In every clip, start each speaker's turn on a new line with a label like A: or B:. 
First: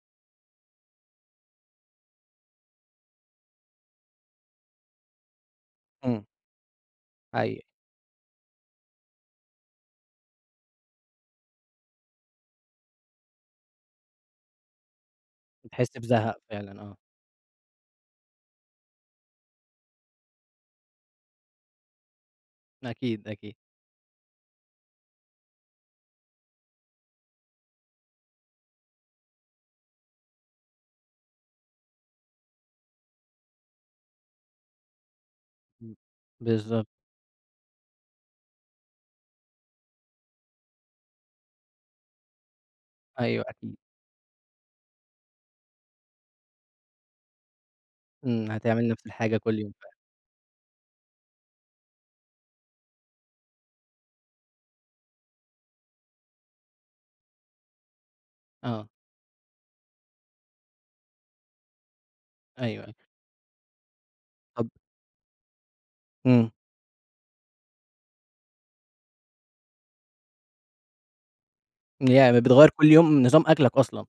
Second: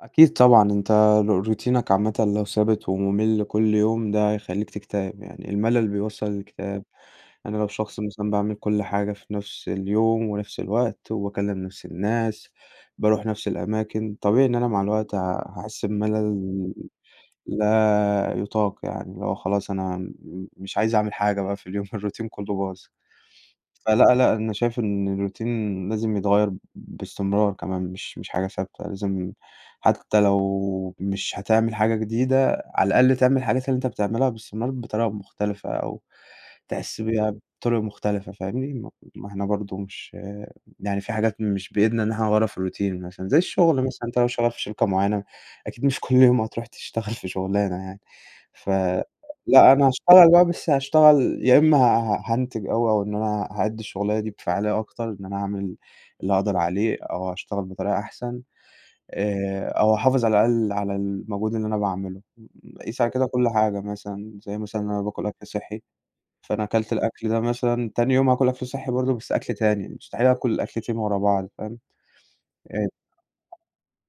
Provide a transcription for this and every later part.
A: أكيد طبعًا أنتَ ر روتينك عامةً لو ثابت ومُمل كل يوم، ده هيخليك تكتئب يعني الملل
B: امم.
A: بيوصّل للإكتئاب. أنا
B: أيوة.
A: لو شخص مثلًا باعمل كل حاجة في نفس اليوم ونفس الوقت وباكلم نفس الناس، باروح نفس الأماكن، طبيعي إن أنا مع الوقت ه هاحس
B: بتحس بزهق
A: بملل
B: فعلًا، آه.
A: لا يطاق يعني، اللي هو خلاص أنا م مش عايز أعمل حاجة بقى في اليوم الروتين كله باظ.
B: أكيد، أكيد.
A: فلأ، لأ، أنا شايف إن الروتين لازم يتغيّر باستمرار كمان، مش مش حاجة ثابتة لازم حتى لو مش هتعمل حاجة جديدة، على الأقل تعمل الحاجات اللي أنتَ بتعملها باستمرار بطريقة مختلفة
B: امم،
A: أو
B: بالضبط.
A: تحس بيها بطرق مختلفة، فاهمني؟ ما ما إحنا برضه مش يعني في حاجات مش بإيدنا إن إحنا نغيّرها في الروتين مثلًا، زي
B: أيوه
A: الشغل
B: أكيد.
A: مثلًا أنتَ لو شغّال في شركة، معيّنة أكيد مش كل يوم هتروح تشتغل في شغلانة يعني.
B: امم، هتعمل
A: فلأ،
B: نفس الحاجة كل يوم
A: أنا
B: فعلًا.
A: هاشتغل بقى بس هاشتغل يا إمّا ه ه هانتج أو أو إن أنا هأدي الشغلانة دي بفاعلية أكتر، إن أنا أعمل اللي أقدر عليه أو هاشتغل بطريقة أحسن
B: آه.
A: آآ، أو أحافظ على الأقل على المجهود اللي أنا باعمله.
B: أيوه، أيوه.
A: قيس على كده كل حاجة مثلًا، زي
B: طَب
A: مثلًا إن أنا باكل أكل صحي،
B: امم.
A: فأنا كلت الأكل ده مثلًا، تاني يوم هاكل أكل صحي برضه بس أكل تاني، مستحيل آكل الأكلتين في ورا بعض فاهم؟
B: يعني ب بتغيّر كل يوم نظام
A: [unintelligible]
B: أكلك أصلًا.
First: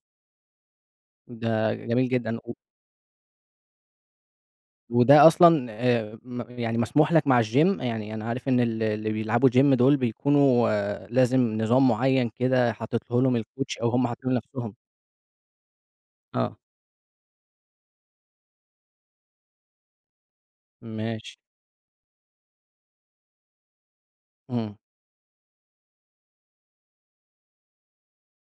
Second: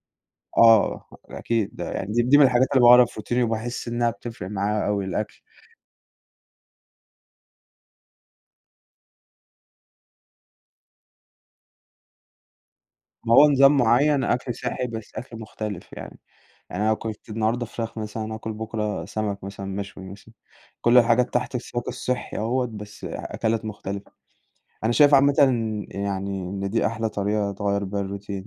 A: آه، أكيد،
B: ده
A: ده
B: جميل
A: يعني د دي
B: جدًا.
A: من
B: و
A: الحاجات اللي باعملها في روتيني وباحس إنها بتفرق معايا أوي،
B: وده
A: الأكل.
B: أصلًا، آآ، م يعني مسموح لَك مع الGym؟ يعني أنا عارف إن ال اللي بيلعبوا Gym دول بيكونوا لازم نظام معيّن كده حاططه
A: ما
B: لهم
A: هو نظام
B: الCoach أو هم
A: معين
B: حاطينه
A: أكل
B: لنفسهم.
A: صحي، بس أكل مختلف يعني.
B: آه.
A: يعني أنا أكلت النهارده فراخ مثلًا، آكل بُكرة سمك مثًلا مشوي مثلًا، كل الحاجات
B: ماشي.
A: تحت سياق الصحي أهوَّة بس أكلات مختلفة
B: امم.
A: أنا شايف عامةً إن يعني إن دي أحلى طريقة تغيّر بيها الروتين.